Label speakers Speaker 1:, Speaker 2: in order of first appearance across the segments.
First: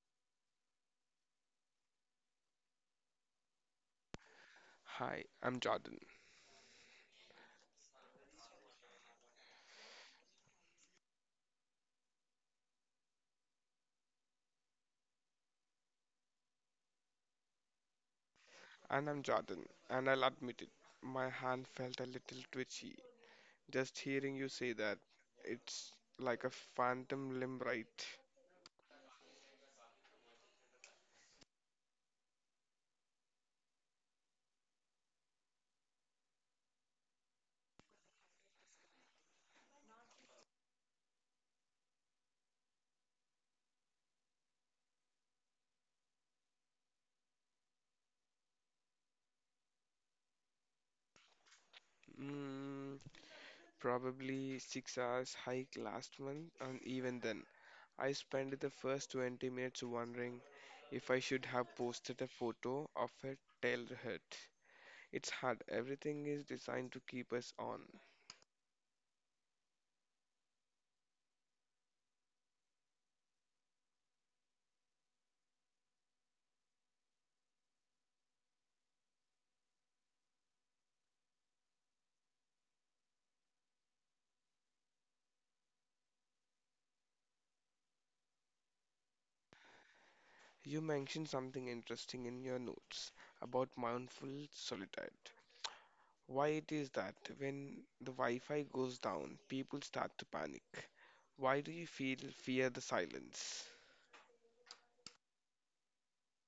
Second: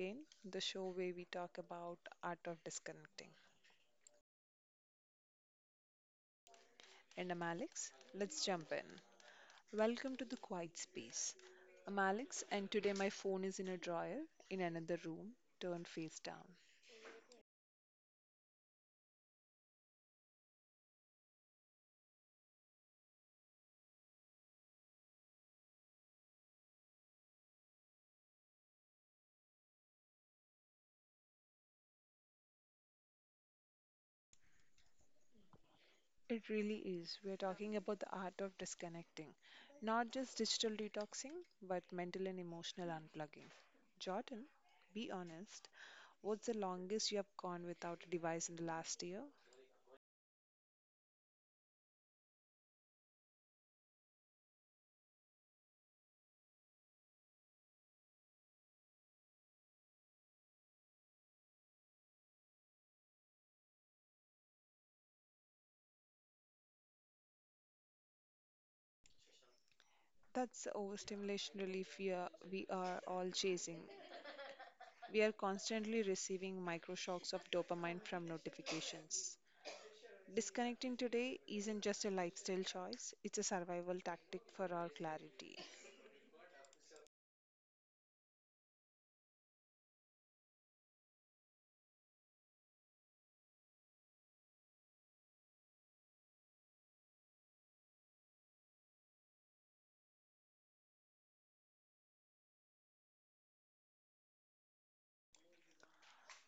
Speaker 1: again, the show where we talk about art of disconnecting.
Speaker 2: Hi, I'm Jordan,
Speaker 1: And I'm Alex. Let's jump in. Welcome to the quiet space. I'm Alex, and today my phone is in a drawer in another room, turned face down.
Speaker 2: and I'm Jordan, and I'll admit it, my hand felt a little twitchy. Just hearing you say that, it's like a phantom limb, right?
Speaker 1: It really is. We're talking about the art of disconnecting, not just digital detoxing, but mental and emotional unplugging. Jordan, be honest. What's the longest you have gone without a device in the last year?
Speaker 2: Mm, Probably 6 hours hike last month, and even then, I spent the first 20 minutes wondering if I should have posted a photo of a tail hurt. It's hard, everything is designed to keep us on.
Speaker 1: That's the overstimulation relief we are all chasing. We are constantly receiving microshocks of dopamine from notifications. Disconnecting today isn't just a lifestyle choice, it's a survival tactic for our clarity.
Speaker 2: You mentioned something interesting in your notes about mindful solitude. Why it is that when the Wi-Fi goes down, people start to panic? Why do you feel fear the silence?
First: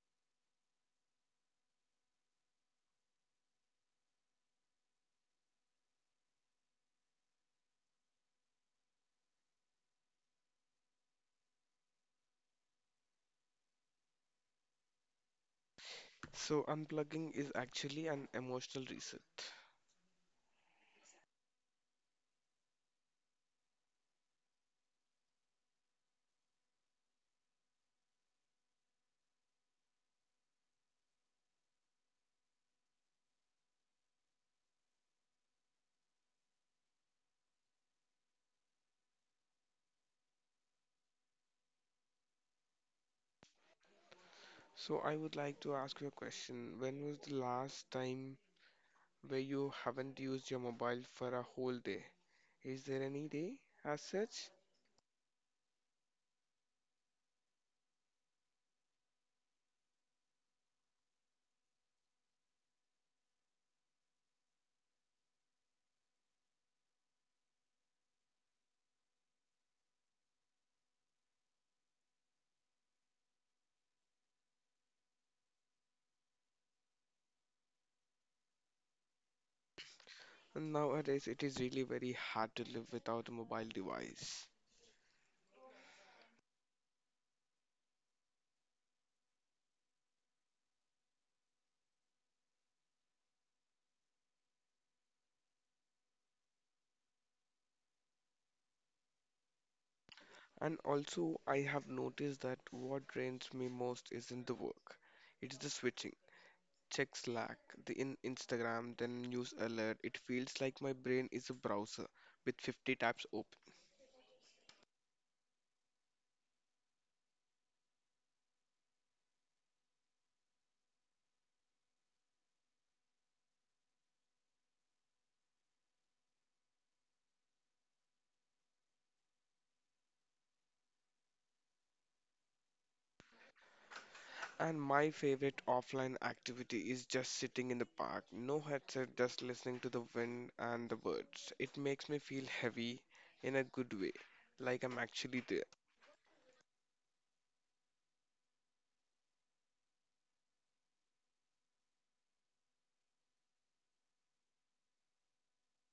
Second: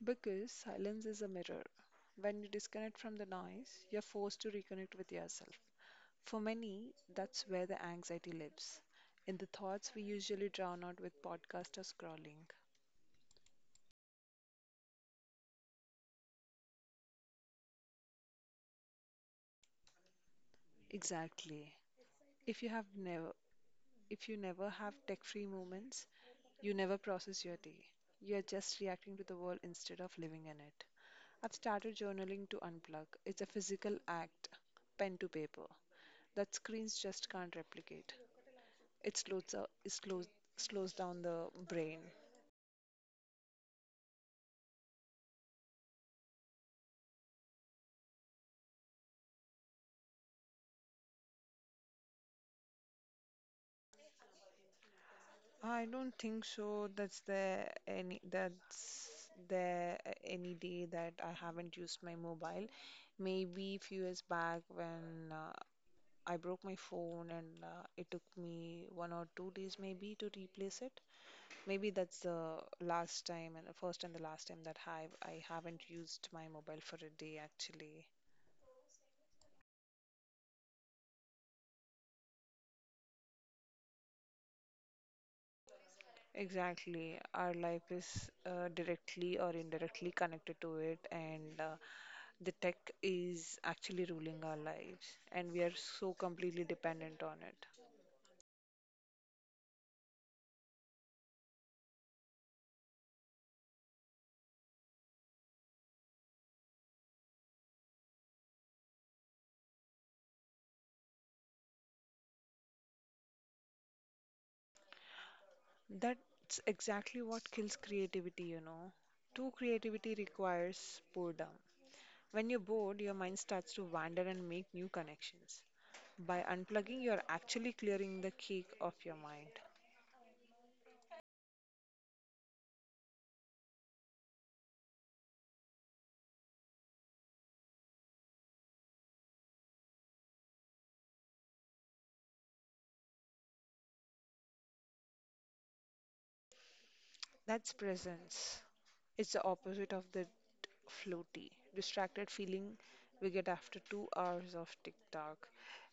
Speaker 1: Because silence is a mirror. When you disconnect from the noise, you're forced to reconnect with yourself. For many, that's where the anxiety lives, in the thoughts we usually drown out with podcast or scrolling.
Speaker 2: So unplugging is actually an emotional reset.
Speaker 1: Exactly. If you have never If you never have tech free moments, you never process your day. You are just reacting to the world instead of living in it. I've started journaling to unplug. It's a physical act, pen to paper, that screens just can't replicate. It slows, up- it slows, Slows down the brain.
Speaker 2: So I would like to ask you a question. When was the last time where you haven't used your mobile for a whole day? Is there any day as such?
Speaker 1: I don't think so. That's the any day that I haven't used my mobile. Maybe few years back when I broke my phone and it took me 1 or 2 days maybe to replace it. Maybe that's the last time and the first and the last time that I haven't used my mobile for a day actually.
Speaker 2: Nowadays, it is really very hard to live without a mobile device.
Speaker 1: Exactly. Our life is directly or indirectly connected to it, and the tech is actually ruling our lives, and we are so completely dependent on it.
Speaker 2: And also, I have noticed that what drains me most isn't the work. It's the switching. Check Slack, the in Instagram, then news alert. It feels like my brain is a browser with 50 tabs open.
Speaker 1: That's exactly what kills creativity, you know. True creativity requires boredom. When you're bored, your mind starts to wander and make new connections. By unplugging, you're actually clearing the cake of your mind.
Speaker 2: And my favorite offline activity is just sitting in the park. No headset, just listening to the wind and the birds. It makes me feel heavy in a good way, like I'm actually there.
Speaker 1: That's presence. It's the opposite of the floaty, distracted feeling we get after 2 hours of TikTok.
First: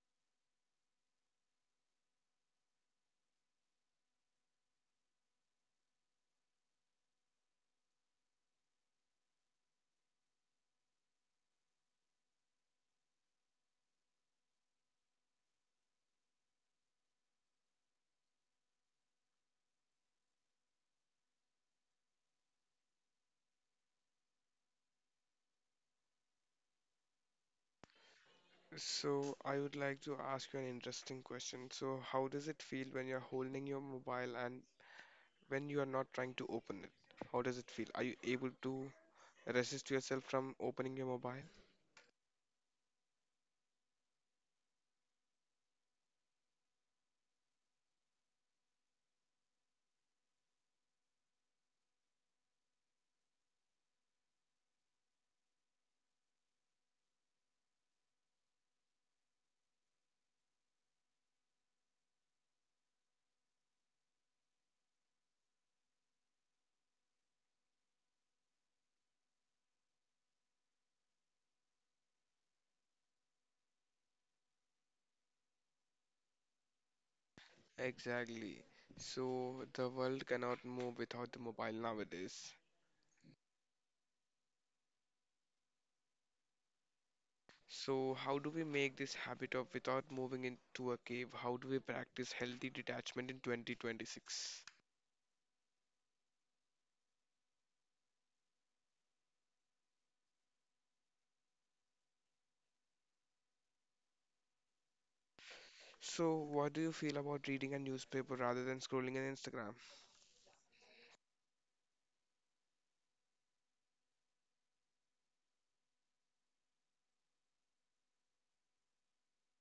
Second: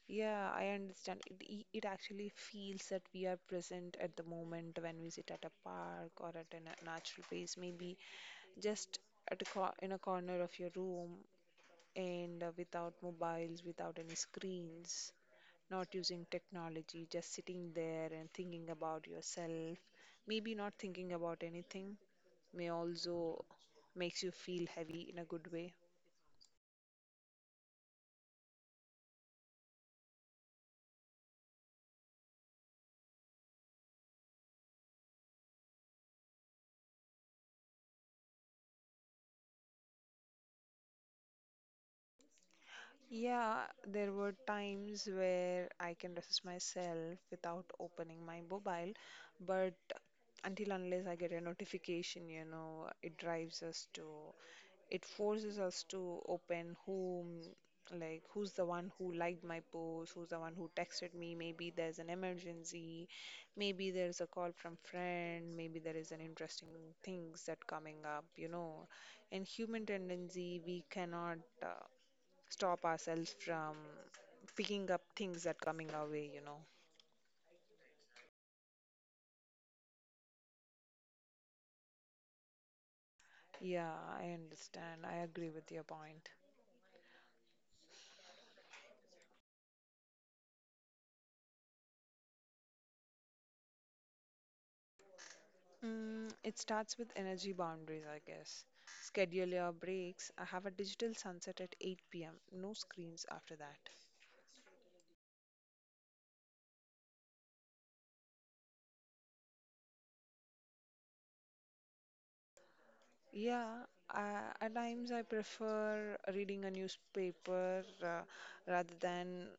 Speaker 1: Yeah, I understand. It actually feels that we are present at the moment when we sit at a park or at a natural place, maybe just at a in a corner of your room and without mobiles, without any screens, not using technology, just sitting there and thinking about yourself, maybe not thinking about anything, may also makes you feel heavy in a good way.
Speaker 2: So I would like to ask you an interesting question. So how does it feel when you're holding your mobile and when you are not trying to open it? How does it feel? Are you able to resist yourself from opening your mobile?
Speaker 1: Yeah, there were times where I can resist myself without opening my mobile, but until unless I get a notification, you know, it forces us to open whom, like who's the one who liked my post, who's the one who texted me, maybe there's an emergency, maybe there's a call from friend, maybe there is an interesting things that coming up, you know. In human tendency, we cannot. Stop ourselves from picking up things that coming our way, you know.
Speaker 2: Exactly. So the world cannot move without the mobile nowadays.
Speaker 1: Yeah, I understand. I agree with your point.
Speaker 2: So how do we make this habit of without moving into a cave? How do we practice healthy detachment in 2026?
Speaker 1: It starts with energy boundaries, I guess. Schedule your breaks. I have a digital sunset at 8 p.m. No screens after that.
Speaker 2: So what do you feel about reading a newspaper rather than scrolling on Instagram?
Speaker 1: Yeah, at times I prefer reading a newspaper rather than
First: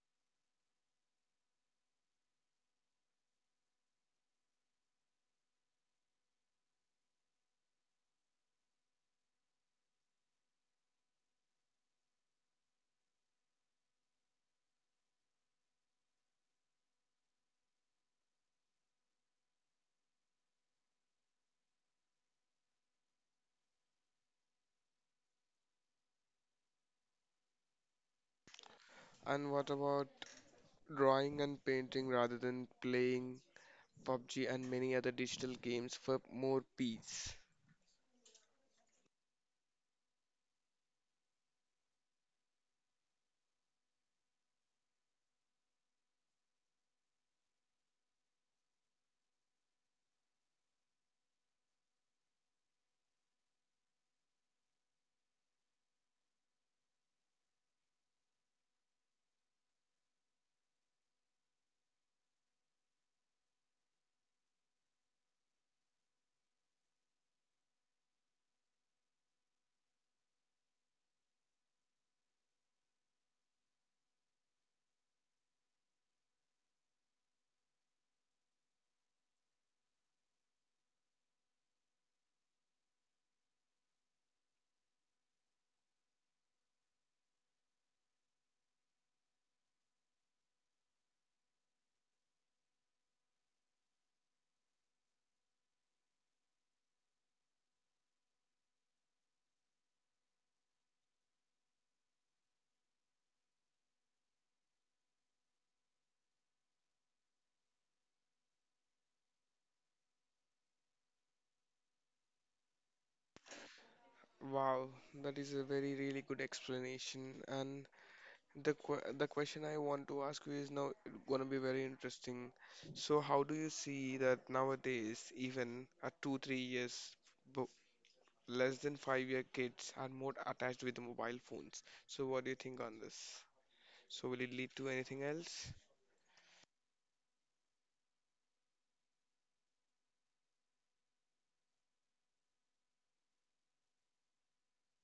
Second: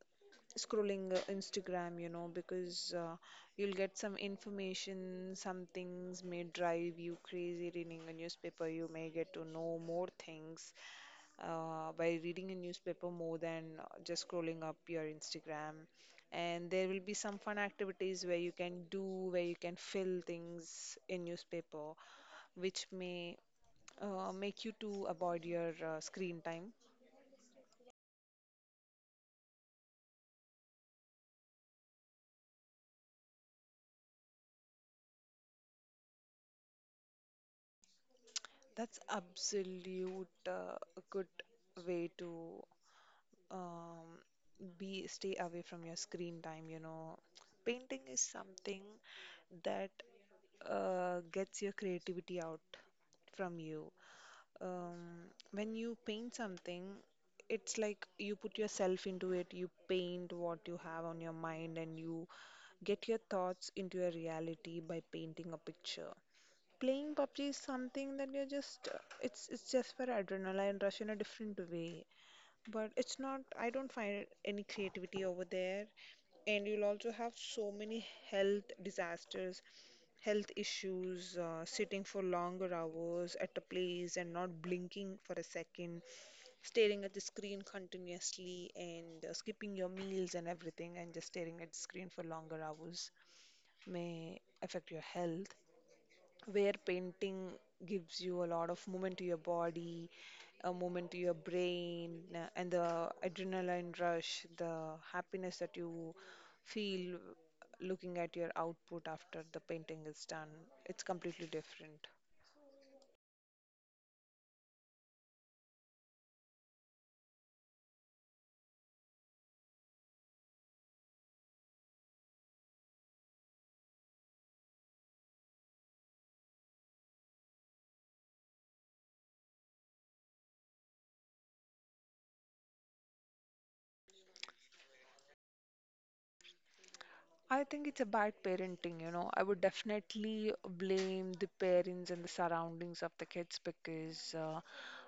Speaker 1: scrolling Instagram, you know, because you'll get some information, some things may drive you crazy reading a newspaper. You may get to know more things by reading a newspaper more than just scrolling up your Instagram. And there will be some fun activities where you can do, where you can fill things in newspaper, which may make you to avoid your screen time.
Speaker 2: And what about drawing and painting rather than playing PUBG and many other digital games for more peace.
Speaker 1: That's absolute a good way to um, be stay away from your screen time, you know. Painting is something that gets your creativity out from you. When you paint something, it's like you put yourself into it, you paint what you have on your mind, and you get your thoughts into your reality by painting a picture. Playing PUBG is something that you're just it's just for adrenaline rush in a different way. But it's not, I don't find any creativity over there. And you'll also have so many health disasters, health issues, sitting for longer hours at a place and not blinking for a second, staring at the screen continuously, and skipping your meals and everything, and just staring at the screen for longer hours may affect your health where painting gives you a lot of movement to your body, a movement to your brain, and the adrenaline rush, the happiness that you feel looking at your output after the painting is done. It's completely different.
Speaker 2: Wow, that is a very really good explanation. And the question I want to ask you is now gonna be very interesting. So how do you see that nowadays, even at 2 3 years, bo- less than 5 year kids are more attached with mobile phones. So what do you think on this? So will it lead to anything else?
Speaker 1: I think it's a bad parenting, you know. I would definitely blame the parents and the surroundings of the kids because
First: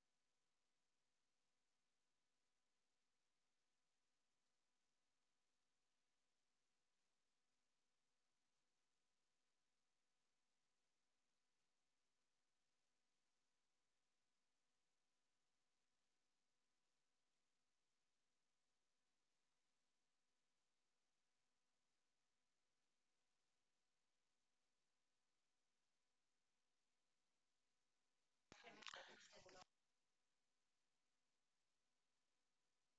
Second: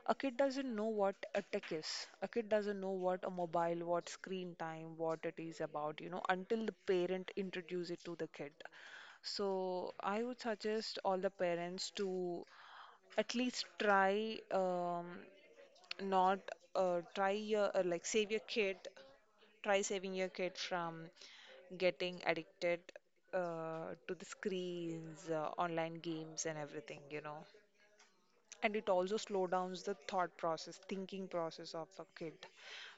Speaker 1: a kid doesn't know what a tech is. A kid doesn't know what a mobile, what screen time, what it is about, you know, until the parent introduce it to the kid. So I would suggest all the parents to at least try not try your like save your kid try saving your kid from getting addicted to the screens, online games and everything, you know. And it also slow downs the thought process thinking process of a kid,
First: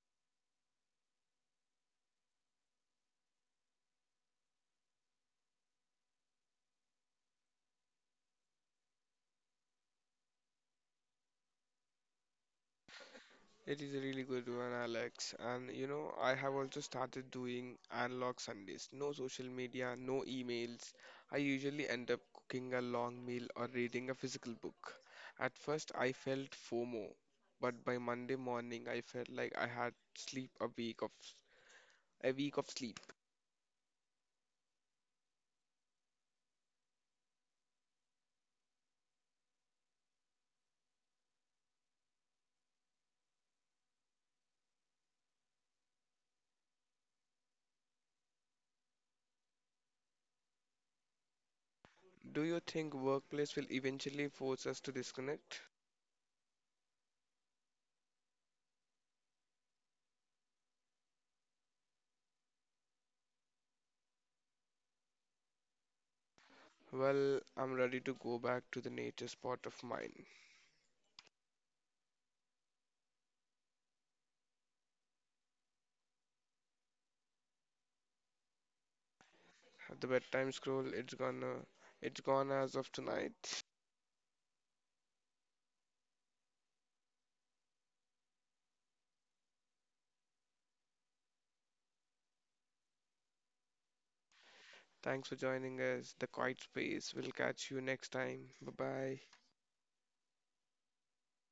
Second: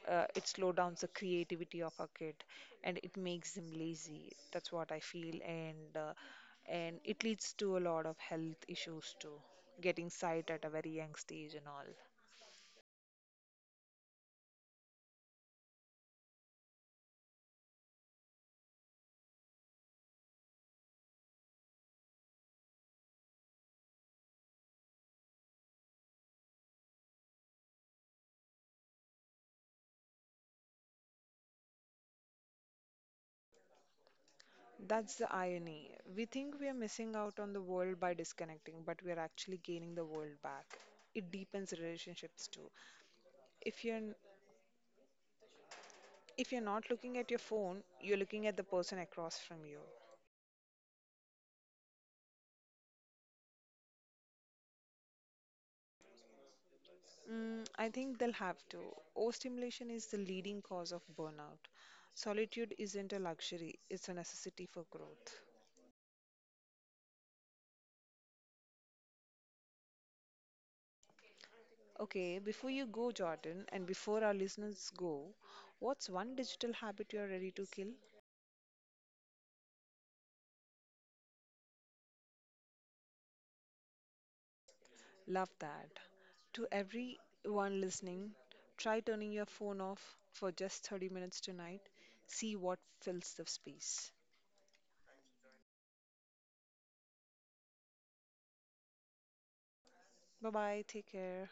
Speaker 1: it slow downs the creativity of a kid and it makes them lazy, that's what I feel. And and it leads to a lot of health issues too, getting sight at a very young stage and all.
Speaker 2: It is a really good one, Alex. And you know, I have also started doing analog Sundays. No social media, no emails. I usually end up cooking a long meal or reading a physical book. At first, I felt FOMO, but by Monday morning, I felt like I had sleep a week of sleep.
Speaker 1: That's the irony. We think we are missing out on the world by disconnecting, but we are actually gaining the world back. It deepens relationships too. If you're n- if you're not looking at your phone, you're looking at the person across from you.
Speaker 2: Do you think workplace will eventually force us to disconnect?
Speaker 1: I think they'll have to. Overstimulation is the leading cause of burnout. Solitude isn't a luxury, it's a necessity for growth.
Speaker 2: Well, I'm ready to go back to the nature spot of mine.
Speaker 1: Okay, before you go, Jordan, and before our listeners go, what's one digital habit you're ready to kill?
Speaker 2: The bedtime scroll, it's gone. It's gone as of tonight.
Speaker 1: Love that. To everyone listening, try turning your phone off for just 30 minutes tonight. See what fills the space.
Speaker 2: Thanks for joining us. The quiet space. We'll catch you next time. Bye bye.
Speaker 1: Bye bye. Take care.